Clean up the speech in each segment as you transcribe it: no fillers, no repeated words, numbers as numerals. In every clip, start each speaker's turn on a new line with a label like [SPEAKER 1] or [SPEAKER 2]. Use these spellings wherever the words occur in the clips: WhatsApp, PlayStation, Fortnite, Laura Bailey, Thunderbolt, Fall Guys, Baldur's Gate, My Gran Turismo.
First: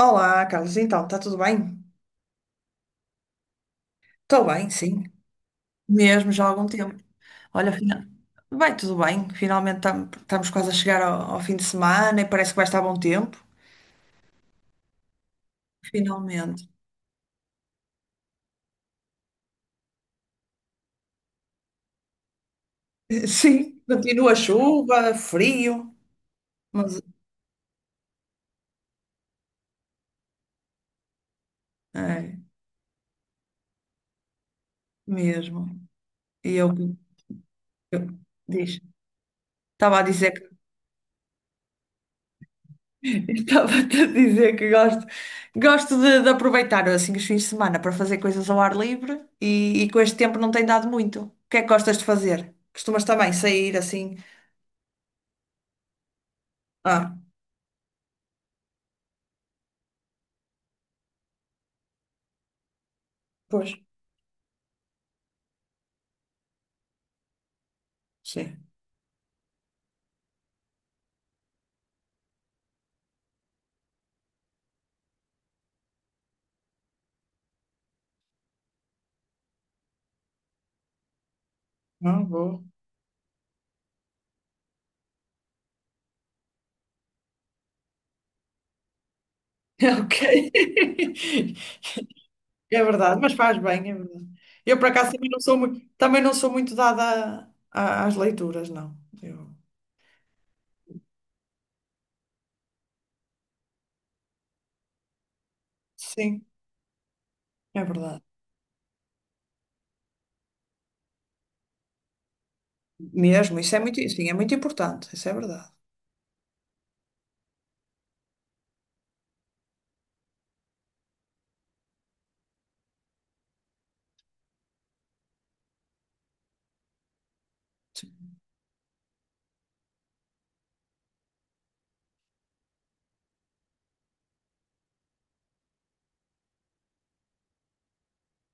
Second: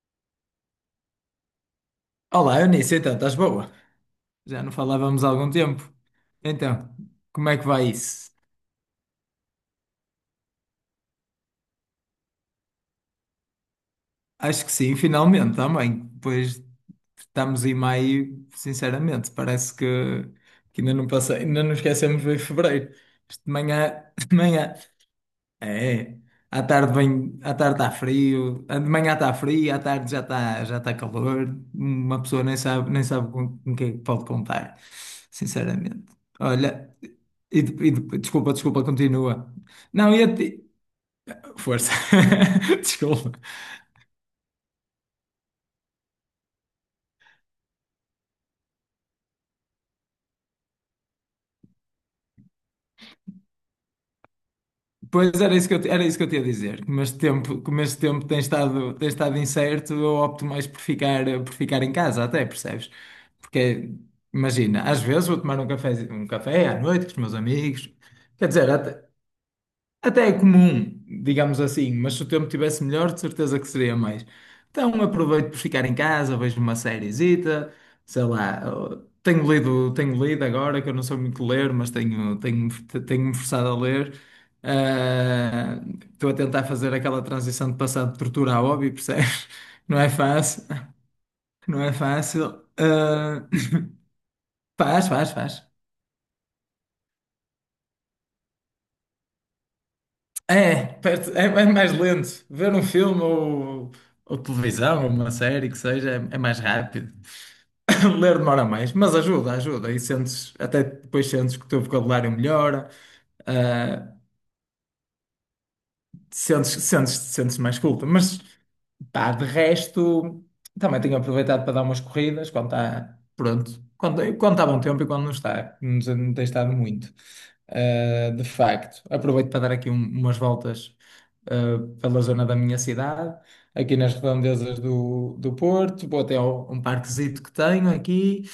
[SPEAKER 1] Olá, Carlos, então, está tudo bem?
[SPEAKER 2] Olá, Eunice, então, estás boa?
[SPEAKER 1] Estou
[SPEAKER 2] Já
[SPEAKER 1] bem,
[SPEAKER 2] não
[SPEAKER 1] sim,
[SPEAKER 2] falávamos há algum tempo.
[SPEAKER 1] mesmo já há algum
[SPEAKER 2] Então,
[SPEAKER 1] tempo.
[SPEAKER 2] como é que
[SPEAKER 1] Olha,
[SPEAKER 2] vai isso?
[SPEAKER 1] vai tudo bem, finalmente estamos quase a chegar ao fim de semana e parece que vai estar bom tempo.
[SPEAKER 2] Acho que sim, finalmente também.
[SPEAKER 1] Finalmente.
[SPEAKER 2] Pois estamos em maio, sinceramente, parece que, ainda não esquecemos de fevereiro. Isto de
[SPEAKER 1] Sim,
[SPEAKER 2] manhã,
[SPEAKER 1] continua a
[SPEAKER 2] de manhã.
[SPEAKER 1] chuva, frio,
[SPEAKER 2] É. À tarde
[SPEAKER 1] mas
[SPEAKER 2] vem, à tarde está frio, de manhã está frio, à tarde já está calor. Uma
[SPEAKER 1] é
[SPEAKER 2] pessoa nem sabe com quem é que pode contar,
[SPEAKER 1] mesmo.
[SPEAKER 2] sinceramente.
[SPEAKER 1] E eu,
[SPEAKER 2] Olha,
[SPEAKER 1] eu-
[SPEAKER 2] desculpa,
[SPEAKER 1] Diz,
[SPEAKER 2] desculpa, continua.
[SPEAKER 1] estava a
[SPEAKER 2] Não, ia
[SPEAKER 1] dizer.
[SPEAKER 2] te... Força. Desculpa.
[SPEAKER 1] Estava-te a dizer que gosto de aproveitar assim os fins de semana para fazer coisas ao ar livre e com este tempo não tem dado muito. O que é que gostas de fazer? Costumas também sair assim?
[SPEAKER 2] Pois era isso que eu tinha a dizer. Como
[SPEAKER 1] Ah,
[SPEAKER 2] este tempo, como este tempo tem estado incerto, eu opto mais por ficar em casa, até, percebes?
[SPEAKER 1] pois,
[SPEAKER 2] Porque, imagina, às vezes vou tomar um café à noite com os meus amigos. Quer
[SPEAKER 1] sim.
[SPEAKER 2] dizer, até é comum, digamos assim, mas se o tempo tivesse melhor, de certeza que seria mais. Então aproveito por ficar em casa, vejo uma sériezita, sei lá, tenho lido agora, que eu não sou muito ler, mas
[SPEAKER 1] Não
[SPEAKER 2] tenho,
[SPEAKER 1] vou.
[SPEAKER 2] tenho, tenho-me forçado a ler. Ah, estou a tentar fazer aquela transição de passar de tortura a hobby, percebes? Não é
[SPEAKER 1] Ok.
[SPEAKER 2] fácil, não é fácil.
[SPEAKER 1] É verdade, mas
[SPEAKER 2] Ah,
[SPEAKER 1] faz bem, é verdade. Eu por
[SPEAKER 2] faz,
[SPEAKER 1] acaso também
[SPEAKER 2] faz,
[SPEAKER 1] não sou
[SPEAKER 2] faz.
[SPEAKER 1] muito, também não sou muito dada às leituras, não. Eu-
[SPEAKER 2] É, é mais lento. Ver um filme ou televisão, ou uma série que seja, é
[SPEAKER 1] Sim,
[SPEAKER 2] mais rápido.
[SPEAKER 1] é verdade.
[SPEAKER 2] Ler demora mais, mas ajuda, ajuda. E sentes, até depois sentes que o teu vocabulário melhora,
[SPEAKER 1] Mesmo, isso é muito,
[SPEAKER 2] ah,
[SPEAKER 1] sim, é muito importante, isso é verdade.
[SPEAKER 2] sentes mais culto. Mas, pá, de resto, também tenho aproveitado para dar umas corridas quando está, pronto, quando está bom tempo e quando não está, não tem estado muito. De facto, aproveito para dar aqui umas voltas pela zona da minha cidade, aqui nas redondezas do Porto, vou até ao, um parquezito que tenho aqui,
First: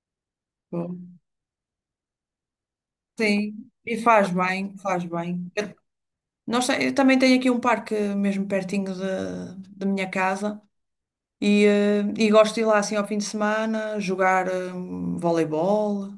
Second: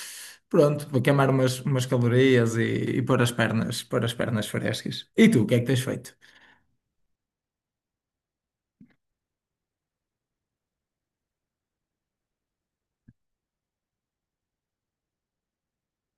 [SPEAKER 2] pronto, vou queimar umas calorias e pôr as
[SPEAKER 1] Sim,
[SPEAKER 2] pernas,
[SPEAKER 1] e
[SPEAKER 2] pôr as
[SPEAKER 1] faz
[SPEAKER 2] pernas
[SPEAKER 1] bem, faz
[SPEAKER 2] frescas. E tu, o
[SPEAKER 1] bem.
[SPEAKER 2] que é que
[SPEAKER 1] Eu,
[SPEAKER 2] tens feito?
[SPEAKER 1] eu também tenho aqui um parque mesmo pertinho da minha casa e gosto de ir lá assim ao fim de semana jogar voleibol.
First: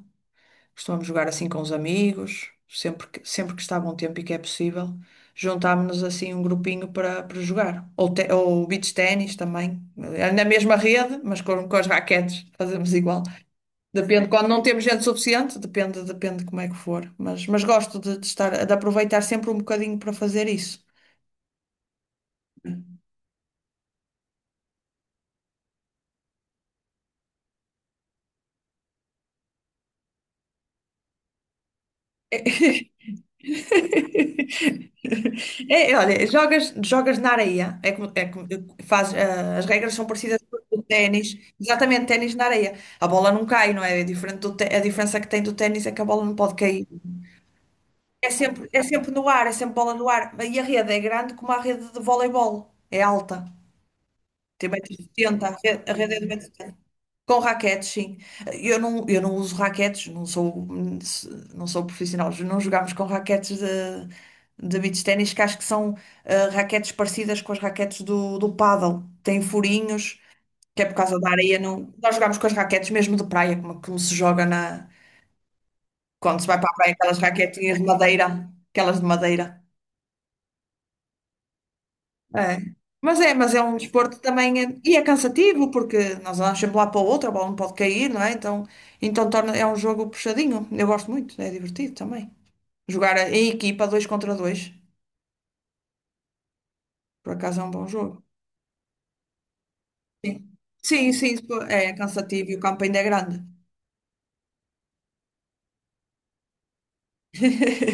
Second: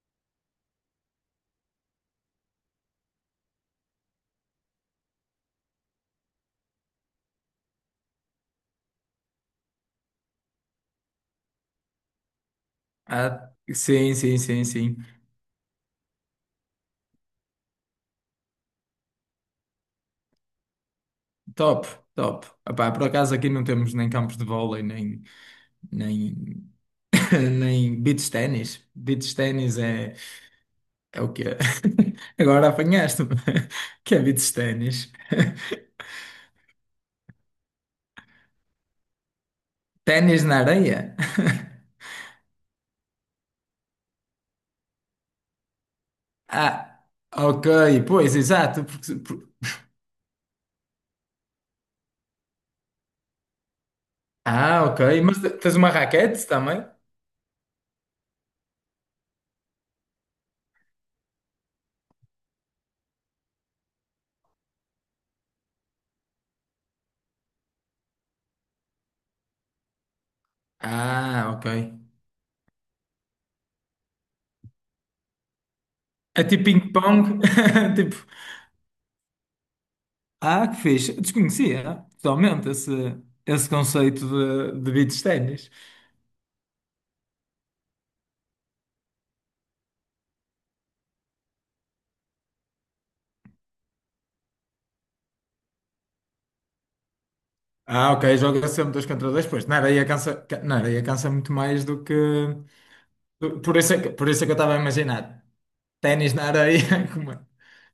[SPEAKER 1] Costumamos jogar assim com os amigos, sempre que está bom tempo e que é possível, juntámos-nos assim um grupinho para jogar. Ou beach ténis também, na mesma rede, mas com as raquetes, fazemos igual.
[SPEAKER 2] Ah, sim,
[SPEAKER 1] Depende,
[SPEAKER 2] sim,
[SPEAKER 1] quando não
[SPEAKER 2] sim,
[SPEAKER 1] temos
[SPEAKER 2] sim.
[SPEAKER 1] gente suficiente, depende como é que for. Mas gosto de estar, de aproveitar sempre um bocadinho para fazer isso.
[SPEAKER 2] Top, top. Epá, por acaso aqui não temos nem campos de vôlei, nem, nem, nem beach ténis. Beach ténis é o quê? Agora apanhaste-me. Que é beach ténis?
[SPEAKER 1] É, olha, jogas na areia. É como, as regras são parecidas
[SPEAKER 2] Ténis na
[SPEAKER 1] com o
[SPEAKER 2] areia?
[SPEAKER 1] ténis. Exatamente, ténis na areia. A bola não cai, não é? É diferente a diferença que tem do ténis é que a bola não pode cair.
[SPEAKER 2] Ah, ok, pois,
[SPEAKER 1] É
[SPEAKER 2] exato.
[SPEAKER 1] sempre no ar, é sempre bola no ar. E a rede é grande como a rede de voleibol. É alta. Tem
[SPEAKER 2] Ah, ok. Mas
[SPEAKER 1] 1,70 m. A
[SPEAKER 2] tens uma
[SPEAKER 1] rede, a rede é de um metro
[SPEAKER 2] raquete
[SPEAKER 1] e setenta.
[SPEAKER 2] também?
[SPEAKER 1] Com raquetes, sim. Eu não uso raquetes, não sou profissional. Não jogamos com raquetes de beach ténis, que acho que são raquetes parecidas com as raquetes do paddle. Têm furinhos, que é por causa da
[SPEAKER 2] Ah,
[SPEAKER 1] areia.
[SPEAKER 2] ok.
[SPEAKER 1] Não. Nós jogamos com as raquetes mesmo de praia, como, como se joga na. Quando
[SPEAKER 2] É
[SPEAKER 1] se vai
[SPEAKER 2] tipo
[SPEAKER 1] para a praia, aquelas
[SPEAKER 2] ping-pong?
[SPEAKER 1] raquetinhas de
[SPEAKER 2] Tipo.
[SPEAKER 1] madeira, aquelas de madeira.
[SPEAKER 2] Ah, que fixe. Eu desconhecia
[SPEAKER 1] É.
[SPEAKER 2] totalmente esse,
[SPEAKER 1] Mas é
[SPEAKER 2] esse
[SPEAKER 1] um desporto
[SPEAKER 2] conceito
[SPEAKER 1] também,
[SPEAKER 2] de
[SPEAKER 1] e é
[SPEAKER 2] beach
[SPEAKER 1] cansativo,
[SPEAKER 2] ténis.
[SPEAKER 1] porque nós andamos sempre lá para o outro, a bola não pode cair, não é? Então torna, é um jogo puxadinho. Eu gosto muito, é divertido também. Jogar em equipa, dois contra dois, por acaso é um bom
[SPEAKER 2] Ah,
[SPEAKER 1] jogo.
[SPEAKER 2] ok, joga sempre dois contra dois, pois.
[SPEAKER 1] Sim,
[SPEAKER 2] Na areia
[SPEAKER 1] sim,
[SPEAKER 2] cansa
[SPEAKER 1] sim,
[SPEAKER 2] muito
[SPEAKER 1] isso
[SPEAKER 2] mais
[SPEAKER 1] é
[SPEAKER 2] do que.
[SPEAKER 1] cansativo e o campo ainda é grande.
[SPEAKER 2] Por isso é que eu estava a imaginar. Ténis na areia, como é?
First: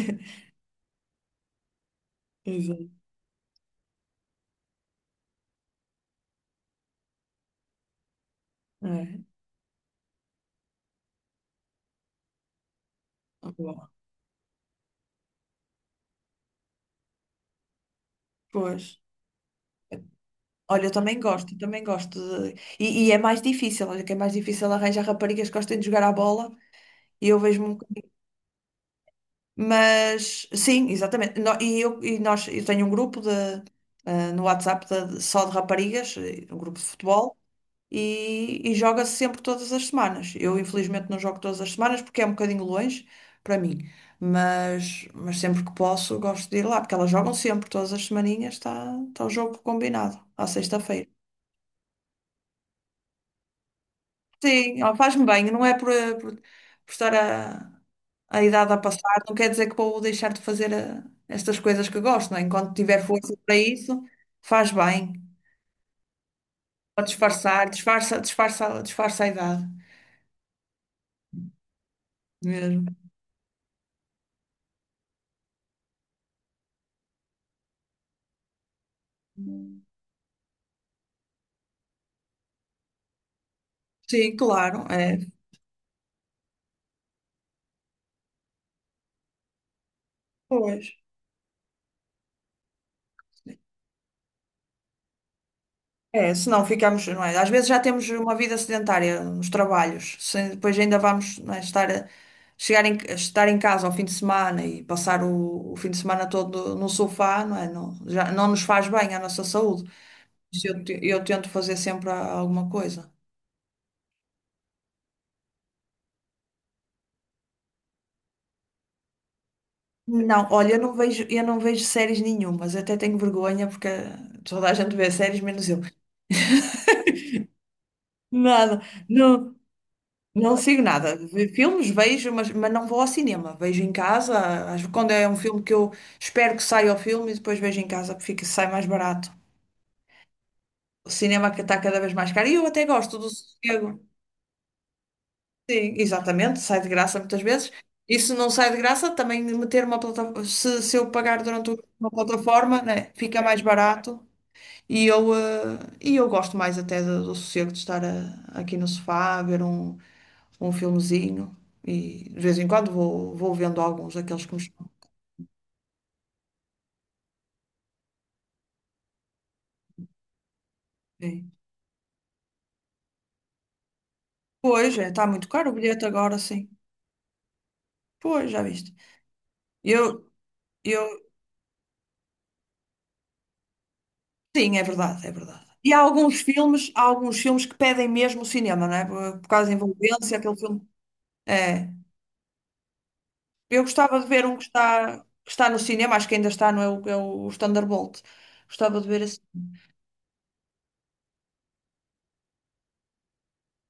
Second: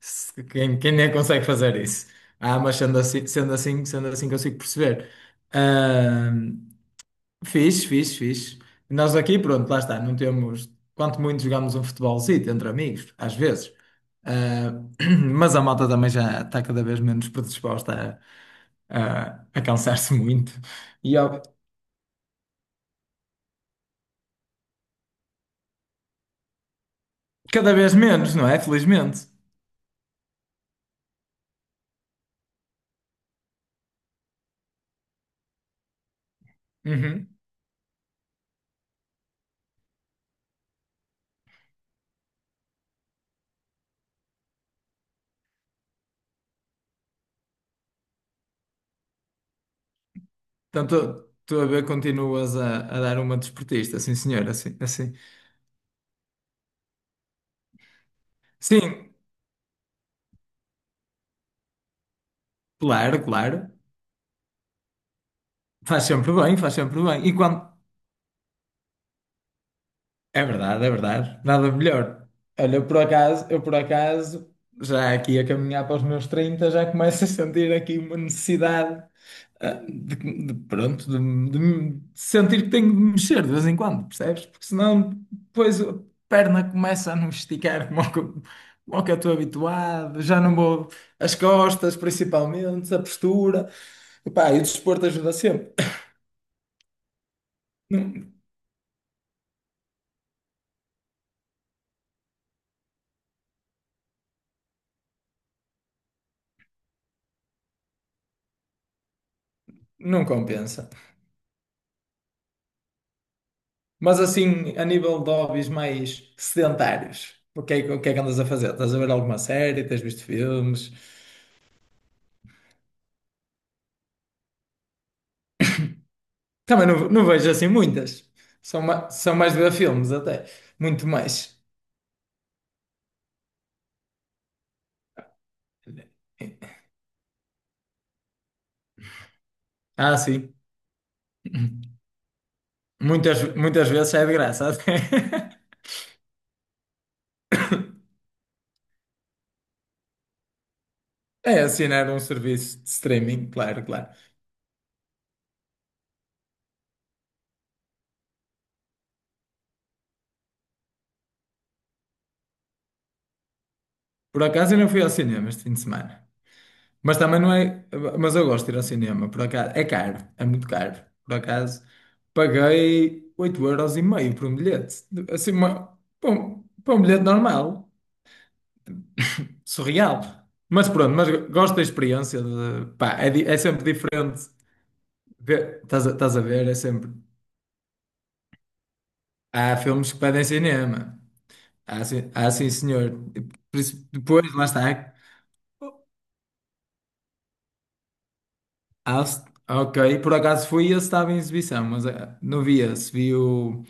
[SPEAKER 2] Quem nem consegue fazer isso? Ah, mas
[SPEAKER 1] Exato.
[SPEAKER 2] sendo assim consigo perceber. Fiz, fiz, fiz. Nós
[SPEAKER 1] É.
[SPEAKER 2] aqui, pronto, lá está, não temos. Quanto muito jogamos um futebolzito entre amigos, às vezes.
[SPEAKER 1] Bom,
[SPEAKER 2] Ah, mas a malta também já está cada vez menos predisposta
[SPEAKER 1] pois.
[SPEAKER 2] a cansar-se muito.
[SPEAKER 1] Olha, eu
[SPEAKER 2] E
[SPEAKER 1] também
[SPEAKER 2] ao-
[SPEAKER 1] gosto, eu também gosto de... E é mais difícil, olha que é mais difícil arranjar raparigas que gostem de jogar à bola e eu
[SPEAKER 2] Cada
[SPEAKER 1] vejo-me.
[SPEAKER 2] vez menos, não é? Felizmente.
[SPEAKER 1] Mas sim, exatamente. Eu tenho um grupo de, no WhatsApp só de raparigas, um grupo de
[SPEAKER 2] Uhum.
[SPEAKER 1] futebol, e joga-se sempre todas as semanas. Eu, infelizmente, não jogo todas as semanas porque é um bocadinho longe para mim, mas sempre que posso, gosto de ir lá, porque elas jogam sempre, todas as semaninhas está o jogo combinado, à
[SPEAKER 2] Então,
[SPEAKER 1] sexta-feira.
[SPEAKER 2] tu a ver, continuas a dar uma desportista, sim, senhor, assim,
[SPEAKER 1] Sim, ó,
[SPEAKER 2] assim.
[SPEAKER 1] faz-me bem, não é por estar a idade a
[SPEAKER 2] Sim,
[SPEAKER 1] passar, não quer dizer que vou deixar de fazer estas coisas que gosto, não é? Enquanto tiver
[SPEAKER 2] claro,
[SPEAKER 1] força para
[SPEAKER 2] claro.
[SPEAKER 1] isso, faz bem,
[SPEAKER 2] Faz sempre bem, faz sempre
[SPEAKER 1] para
[SPEAKER 2] bem. E quando.
[SPEAKER 1] disfarçar, disfarça, disfarça, disfarça a idade
[SPEAKER 2] É verdade, é verdade. Nada melhor. Olha, eu
[SPEAKER 1] mesmo.
[SPEAKER 2] por acaso, eu por acaso, já aqui a caminhar para os meus 30 já começo a sentir aqui uma necessidade, ah, de, pronto, de sentir que tenho de mexer de vez em quando,
[SPEAKER 1] Sim,
[SPEAKER 2] percebes? Porque
[SPEAKER 1] claro,
[SPEAKER 2] senão
[SPEAKER 1] é,
[SPEAKER 2] depois a perna começa a não esticar como é que eu como é que eu estou habituado, já não vou.
[SPEAKER 1] pois.
[SPEAKER 2] As costas, principalmente, a postura. Epá, e o desporto ajuda sempre.
[SPEAKER 1] É, se não ficamos, não é? Às vezes já temos
[SPEAKER 2] Não,
[SPEAKER 1] uma vida sedentária nos trabalhos, depois ainda vamos, não é, estar, a estar em casa ao fim de semana e passar o fim de semana todo no sofá, não é? Não, já, não nos faz bem à nossa saúde.
[SPEAKER 2] não
[SPEAKER 1] Isso. Eu,
[SPEAKER 2] compensa.
[SPEAKER 1] te- eu tento fazer sempre alguma coisa.
[SPEAKER 2] Mas assim, a nível de hobbies mais sedentários, o que é que andas a fazer? Estás a ver alguma série? Tens visto
[SPEAKER 1] Não, olha, eu
[SPEAKER 2] filmes?
[SPEAKER 1] não vejo, eu não vejo séries nenhumas, até tenho vergonha porque toda a gente vê séries, menos eu.
[SPEAKER 2] Também não, não vejo assim muitas.
[SPEAKER 1] Nada,
[SPEAKER 2] São mais
[SPEAKER 1] não.
[SPEAKER 2] de ver filmes até.
[SPEAKER 1] Não sigo
[SPEAKER 2] Muito
[SPEAKER 1] nada.
[SPEAKER 2] mais.
[SPEAKER 1] Filmes vejo, mas não vou ao cinema. Vejo em casa. Quando é um filme que eu espero que saia o filme e depois vejo em casa, porque fica, sai mais barato.
[SPEAKER 2] Ah, sim.
[SPEAKER 1] O cinema que está cada vez mais caro. E eu até gosto do
[SPEAKER 2] Muitas,
[SPEAKER 1] sossego.
[SPEAKER 2] muitas vezes é de graça até.
[SPEAKER 1] Sim, exatamente. Sai de graça muitas vezes. E se não sai de graça, também meter uma plataforma. Se eu pagar
[SPEAKER 2] É
[SPEAKER 1] durante uma
[SPEAKER 2] assinar um serviço
[SPEAKER 1] plataforma,
[SPEAKER 2] de
[SPEAKER 1] né, fica
[SPEAKER 2] streaming,
[SPEAKER 1] mais
[SPEAKER 2] claro, claro.
[SPEAKER 1] barato. E eu gosto mais até do sossego de estar aqui no sofá, a ver um filmezinho e de vez em quando vou vendo alguns
[SPEAKER 2] Por
[SPEAKER 1] daqueles que me
[SPEAKER 2] acaso eu
[SPEAKER 1] chamam.
[SPEAKER 2] não fui ao cinema este fim de semana. Mas também não é. Mas eu gosto de ir ao cinema, por acaso. É caro, é muito caro. Por
[SPEAKER 1] É.
[SPEAKER 2] acaso, paguei 8,50 € por um
[SPEAKER 1] Pois,
[SPEAKER 2] bilhete.
[SPEAKER 1] é, está muito
[SPEAKER 2] Assim,
[SPEAKER 1] caro o bilhete
[SPEAKER 2] para
[SPEAKER 1] agora, sim.
[SPEAKER 2] um bilhete normal.
[SPEAKER 1] Pois, já viste.
[SPEAKER 2] Surreal.
[SPEAKER 1] Eu,
[SPEAKER 2] Mas
[SPEAKER 1] eu,
[SPEAKER 2] pronto, mas gosto da experiência. É é sempre diferente.
[SPEAKER 1] sim, é verdade, é verdade. E há
[SPEAKER 2] Estás a, estás
[SPEAKER 1] alguns
[SPEAKER 2] a ver? É
[SPEAKER 1] filmes, há
[SPEAKER 2] sempre.
[SPEAKER 1] alguns filmes que pedem mesmo o cinema, não é? Por causa da
[SPEAKER 2] Há filmes que
[SPEAKER 1] envolvência,
[SPEAKER 2] pedem
[SPEAKER 1] aquele filme.
[SPEAKER 2] cinema.
[SPEAKER 1] É.
[SPEAKER 2] Há sim, senhor. E por
[SPEAKER 1] Eu
[SPEAKER 2] isso,
[SPEAKER 1] gostava de ver
[SPEAKER 2] depois,
[SPEAKER 1] um que
[SPEAKER 2] lá está.
[SPEAKER 1] está, que está no cinema, acho que ainda está, não é o, é o Thunderbolt. Gostava de ver esse.
[SPEAKER 2] Ok, por acaso fui e ele estava em exibição, mas não vi esse. Vi o,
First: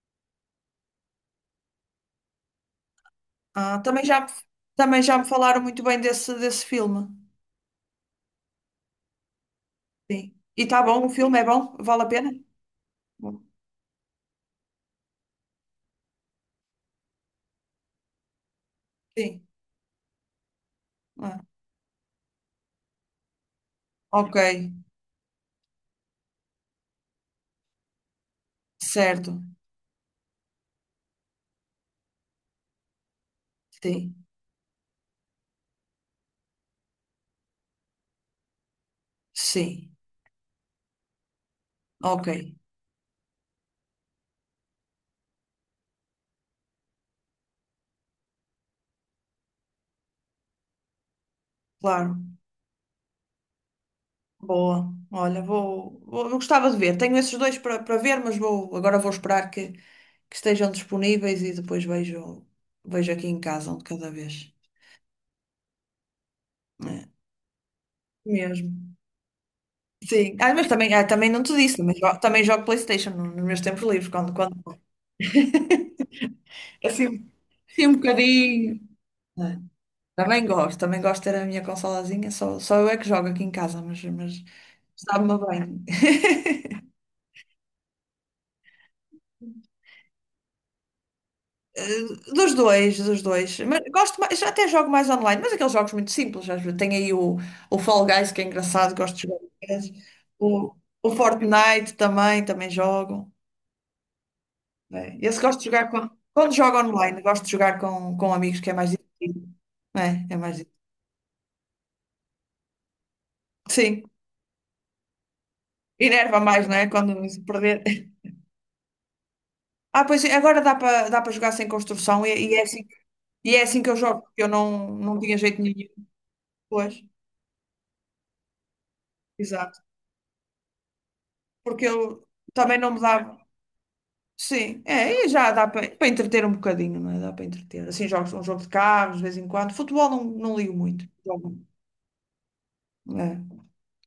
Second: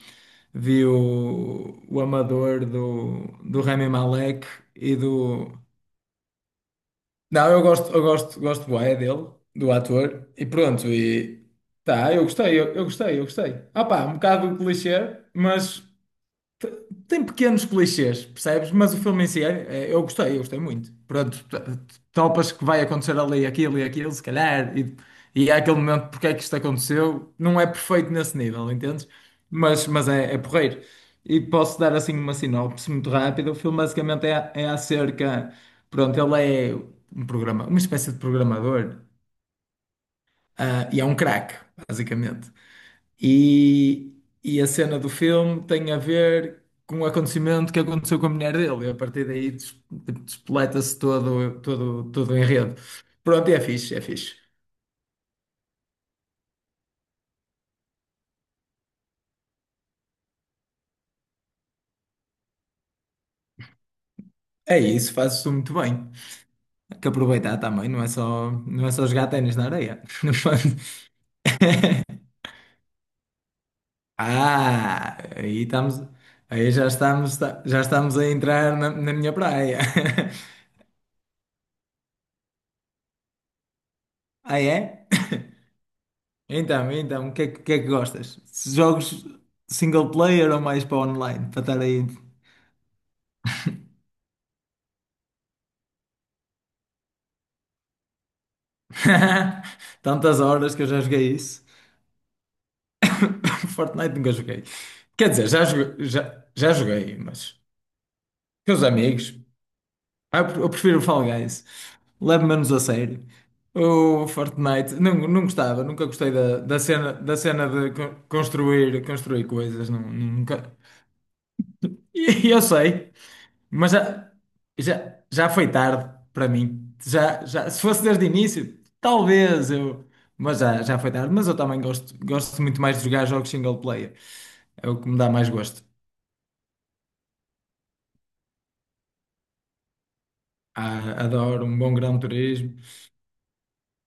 [SPEAKER 2] vi o, o Amador do
[SPEAKER 1] Ah,
[SPEAKER 2] Rami
[SPEAKER 1] também já, me-
[SPEAKER 2] Malek e
[SPEAKER 1] também já me
[SPEAKER 2] do.
[SPEAKER 1] falaram muito bem desse filme.
[SPEAKER 2] Não, gosto bué dele, do
[SPEAKER 1] Sim.
[SPEAKER 2] ator, e
[SPEAKER 1] E está
[SPEAKER 2] pronto,
[SPEAKER 1] bom, o filme é
[SPEAKER 2] e
[SPEAKER 1] bom? Vale a
[SPEAKER 2] tá, eu
[SPEAKER 1] pena?
[SPEAKER 2] gostei, eu gostei, eu gostei. Ah pá, um bocado clichê, mas tem pequenos clichês, percebes? Mas o filme em si,
[SPEAKER 1] Sim.
[SPEAKER 2] eu gostei muito.
[SPEAKER 1] Ah,
[SPEAKER 2] Pronto, topas que vai acontecer ali aquilo e aquilo, se
[SPEAKER 1] ok,
[SPEAKER 2] calhar, e é aquele momento porque é que isto aconteceu. Não é perfeito nesse nível, entendes?
[SPEAKER 1] certo.
[SPEAKER 2] Mas é porreiro. E posso dar assim uma sinopse muito rápida. O filme
[SPEAKER 1] Sim,
[SPEAKER 2] basicamente é acerca. Pronto, ele é um programa, uma espécie de programador,
[SPEAKER 1] sim.
[SPEAKER 2] e é um craque,
[SPEAKER 1] Ok,
[SPEAKER 2] basicamente. E, e a cena do filme tem a ver com o acontecimento que aconteceu com a mulher dele. E a partir daí tipo, despoleta-se todo, todo,
[SPEAKER 1] claro.
[SPEAKER 2] todo o enredo. Pronto, e é fixe, é fixe.
[SPEAKER 1] Boa. Olha, eu gostava de ver. Tenho esses dois para ver, mas vou agora vou esperar que estejam disponíveis e depois vejo aqui em casa um de cada vez.
[SPEAKER 2] É isso, fazes tu muito bem. Há
[SPEAKER 1] É,
[SPEAKER 2] que aproveitar também, não é só,
[SPEAKER 1] mesmo.
[SPEAKER 2] não é só jogar ténis na areia. No
[SPEAKER 1] Sim. Ah, mas
[SPEAKER 2] fundo.
[SPEAKER 1] também não te disse, também jogo, também jogo PlayStation nos meus tempos livres, quando
[SPEAKER 2] Ah, aí estamos, aí
[SPEAKER 1] assim,
[SPEAKER 2] já
[SPEAKER 1] assim um
[SPEAKER 2] estamos a entrar
[SPEAKER 1] bocadinho.
[SPEAKER 2] na minha
[SPEAKER 1] É,
[SPEAKER 2] praia.
[SPEAKER 1] Também gosto, também gosto de ter a minha consolazinha, só eu é que jogo aqui em casa, mas
[SPEAKER 2] Ah, é?
[SPEAKER 1] sabe-me bem.
[SPEAKER 2] Então, o que é que gostas? Jogos single player ou mais para online? Para estar
[SPEAKER 1] Eh,
[SPEAKER 2] aí
[SPEAKER 1] Dos dois, dos dois. Mas gosto mais, já até jogo mais online, mas aqueles jogos muito simples. Às vezes. Tem aí o Fall Guys, que é engraçado, gosto de jogar com eles.
[SPEAKER 2] tantas
[SPEAKER 1] O,
[SPEAKER 2] horas que eu já
[SPEAKER 1] o
[SPEAKER 2] joguei isso.
[SPEAKER 1] Fortnite também jogo,
[SPEAKER 2] Fortnite nunca joguei.
[SPEAKER 1] né?
[SPEAKER 2] Quer
[SPEAKER 1] Esse
[SPEAKER 2] dizer,
[SPEAKER 1] gosto de
[SPEAKER 2] já
[SPEAKER 1] jogar
[SPEAKER 2] joguei,
[SPEAKER 1] com,
[SPEAKER 2] já,
[SPEAKER 1] quando
[SPEAKER 2] já
[SPEAKER 1] jogo
[SPEAKER 2] joguei,
[SPEAKER 1] online, gosto de
[SPEAKER 2] mas
[SPEAKER 1] jogar com amigos, que é
[SPEAKER 2] com os
[SPEAKER 1] mais
[SPEAKER 2] amigos.
[SPEAKER 1] divertido. É
[SPEAKER 2] Ah, Eu,
[SPEAKER 1] mais
[SPEAKER 2] pre- eu
[SPEAKER 1] divertido.
[SPEAKER 2] prefiro o Fall Guys. Leve-me menos a sério.
[SPEAKER 1] Sim,
[SPEAKER 2] O Fortnite, não, não gostava, nunca gostei
[SPEAKER 1] enerva
[SPEAKER 2] da,
[SPEAKER 1] mais, não
[SPEAKER 2] da
[SPEAKER 1] é?
[SPEAKER 2] cena,
[SPEAKER 1] Quando
[SPEAKER 2] da
[SPEAKER 1] se
[SPEAKER 2] cena,
[SPEAKER 1] perder.
[SPEAKER 2] de construir coisas. Não,
[SPEAKER 1] Ah, pois é, agora dá
[SPEAKER 2] nunca.
[SPEAKER 1] para dá para jogar sem construção e,
[SPEAKER 2] E
[SPEAKER 1] e é
[SPEAKER 2] eu
[SPEAKER 1] assim,
[SPEAKER 2] sei.
[SPEAKER 1] e é assim que
[SPEAKER 2] Mas
[SPEAKER 1] eu jogo,
[SPEAKER 2] já,
[SPEAKER 1] porque eu não,
[SPEAKER 2] já,
[SPEAKER 1] não tinha
[SPEAKER 2] já
[SPEAKER 1] jeito
[SPEAKER 2] foi
[SPEAKER 1] nenhum.
[SPEAKER 2] tarde para mim.
[SPEAKER 1] Pois,
[SPEAKER 2] Já, se fosse desde o início, talvez
[SPEAKER 1] exato.
[SPEAKER 2] eu. Mas já foi tarde. Mas eu também
[SPEAKER 1] Porque
[SPEAKER 2] gosto,
[SPEAKER 1] ele
[SPEAKER 2] gosto
[SPEAKER 1] também
[SPEAKER 2] muito
[SPEAKER 1] não
[SPEAKER 2] mais
[SPEAKER 1] me
[SPEAKER 2] de jogar
[SPEAKER 1] dava.
[SPEAKER 2] jogos single player.
[SPEAKER 1] Sim,
[SPEAKER 2] É o que me
[SPEAKER 1] é, e
[SPEAKER 2] dá mais
[SPEAKER 1] já dá
[SPEAKER 2] gosto.
[SPEAKER 1] para entreter um bocadinho, não é? Dá para entreter. Assim, jogos, um jogo de carros, de vez em quando. Futebol não ligo muito.
[SPEAKER 2] Ah,
[SPEAKER 1] Jogo,
[SPEAKER 2] adoro um bom Gran Turismo.
[SPEAKER 1] é.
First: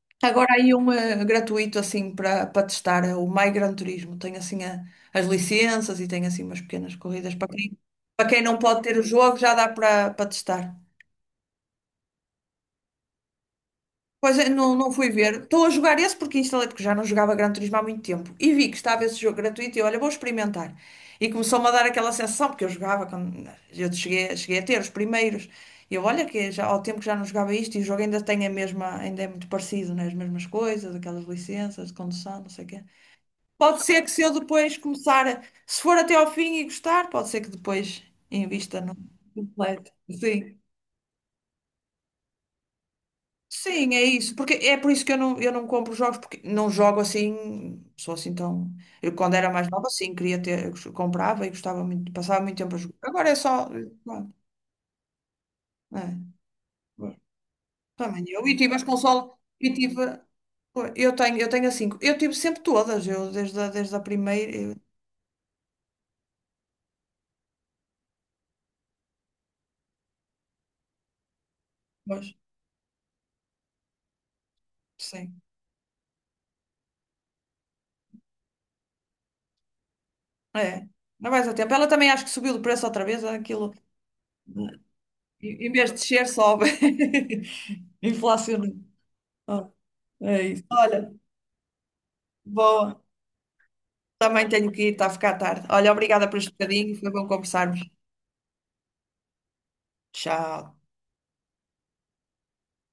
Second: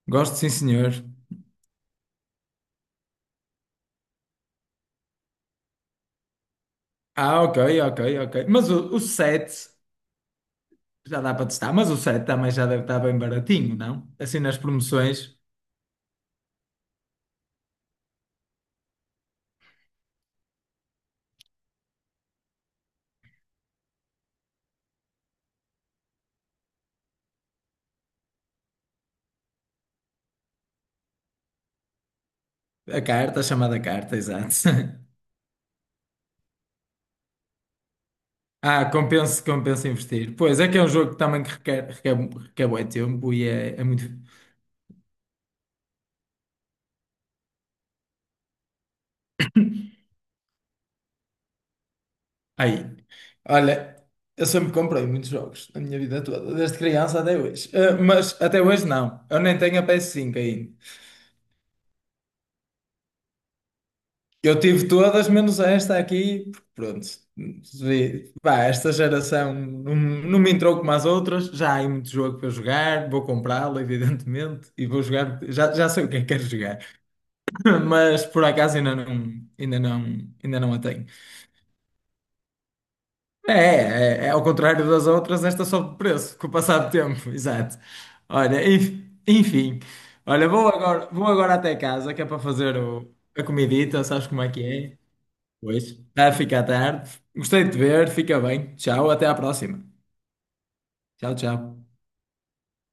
[SPEAKER 2] Gosto, sim,
[SPEAKER 1] Agora aí um
[SPEAKER 2] senhor.
[SPEAKER 1] gratuito, assim, para testar, é o My Gran Turismo. Tem, assim, as licenças e tem, assim, umas pequenas corridas.
[SPEAKER 2] Ah,
[SPEAKER 1] Para
[SPEAKER 2] ok,
[SPEAKER 1] quem,
[SPEAKER 2] ok,
[SPEAKER 1] para
[SPEAKER 2] ok.
[SPEAKER 1] quem não
[SPEAKER 2] Mas
[SPEAKER 1] pode
[SPEAKER 2] o,
[SPEAKER 1] ter
[SPEAKER 2] o
[SPEAKER 1] o jogo, já dá
[SPEAKER 2] 7
[SPEAKER 1] para testar.
[SPEAKER 2] já dá para testar. Mas o 7 também já deve estar bem baratinho, não?
[SPEAKER 1] Pois
[SPEAKER 2] Assim
[SPEAKER 1] é,
[SPEAKER 2] nas
[SPEAKER 1] não fui
[SPEAKER 2] promoções.
[SPEAKER 1] ver. Estou a jogar esse porque instalei, porque já não jogava Gran Turismo há muito tempo. E vi que estava esse jogo gratuito e olha, vou experimentar. E começou-me a dar aquela sensação, porque eu jogava quando eu cheguei a ter os primeiros. E eu, olha, que já, ao tempo que já não jogava isto e o jogo ainda tem a mesma, ainda é muito parecido, né? As mesmas coisas, aquelas licenças de condução, não sei o quê.
[SPEAKER 2] A carta, a chamada
[SPEAKER 1] Pode ser que
[SPEAKER 2] carta,
[SPEAKER 1] se eu
[SPEAKER 2] exato.
[SPEAKER 1] depois começar, se for até ao fim e gostar, pode ser que depois invista
[SPEAKER 2] Ah,
[SPEAKER 1] no
[SPEAKER 2] compensa, compensa
[SPEAKER 1] completo.
[SPEAKER 2] investir.
[SPEAKER 1] Sim.
[SPEAKER 2] Pois, é que é um jogo que também que requer, requer, requer bué tempo e é
[SPEAKER 1] Sim, é
[SPEAKER 2] muito.
[SPEAKER 1] isso. Porque é por isso que eu não compro jogos, porque não jogo assim, sou assim tão. Eu quando era mais nova, sim, queria ter, eu comprava e gostava muito, passava muito tempo a
[SPEAKER 2] Aí,
[SPEAKER 1] jogar. Agora é só.
[SPEAKER 2] olha,
[SPEAKER 1] Pronto,
[SPEAKER 2] eu sempre comprei muitos jogos na minha vida
[SPEAKER 1] é.
[SPEAKER 2] toda, desde criança até hoje. Ah,
[SPEAKER 1] Também
[SPEAKER 2] mas
[SPEAKER 1] eu. E
[SPEAKER 2] até
[SPEAKER 1] tive as
[SPEAKER 2] hoje não,
[SPEAKER 1] consolas,
[SPEAKER 2] eu nem
[SPEAKER 1] e
[SPEAKER 2] tenho a
[SPEAKER 1] tive.
[SPEAKER 2] PS5 ainda.
[SPEAKER 1] Eu tenho a cinco. Eu tive sempre todas, eu desde a primeira.
[SPEAKER 2] Eu tive todas, menos esta aqui, porque pronto. Pá, esta geração não, não me entrou como as outras, já há aí muito
[SPEAKER 1] Mas,
[SPEAKER 2] jogo para eu jogar, vou comprá-lo, evidentemente, e vou
[SPEAKER 1] sim.
[SPEAKER 2] jogar, já sei o que é que quero jogar. mas por acaso ainda não, ainda não a
[SPEAKER 1] É.
[SPEAKER 2] tenho.
[SPEAKER 1] Não vais a tempo. Ela também acho que subiu de preço outra vez,
[SPEAKER 2] É,
[SPEAKER 1] aquilo.
[SPEAKER 2] é, é é ao contrário das outras, esta
[SPEAKER 1] Em vez
[SPEAKER 2] sobe
[SPEAKER 1] de
[SPEAKER 2] de
[SPEAKER 1] descer,
[SPEAKER 2] preço com o
[SPEAKER 1] sobe.
[SPEAKER 2] passar do tempo, exato. Olha,
[SPEAKER 1] Inflaciona. Ah,
[SPEAKER 2] enfim,
[SPEAKER 1] é
[SPEAKER 2] olha,
[SPEAKER 1] isso. Olha.
[SPEAKER 2] vou agora até casa que é para fazer
[SPEAKER 1] Boa.
[SPEAKER 2] a comidita, sabes como
[SPEAKER 1] Também
[SPEAKER 2] é que
[SPEAKER 1] tenho que ir,
[SPEAKER 2] é?
[SPEAKER 1] está a ficar tarde.
[SPEAKER 2] Pois.
[SPEAKER 1] Olha, obrigada
[SPEAKER 2] Está a
[SPEAKER 1] por este
[SPEAKER 2] ficar
[SPEAKER 1] bocadinho,
[SPEAKER 2] tarde.
[SPEAKER 1] foi bom
[SPEAKER 2] Gostei de te
[SPEAKER 1] conversarmos.
[SPEAKER 2] ver, fica bem. Tchau, até à próxima.
[SPEAKER 1] Tchau.
[SPEAKER 2] Tchau, tchau.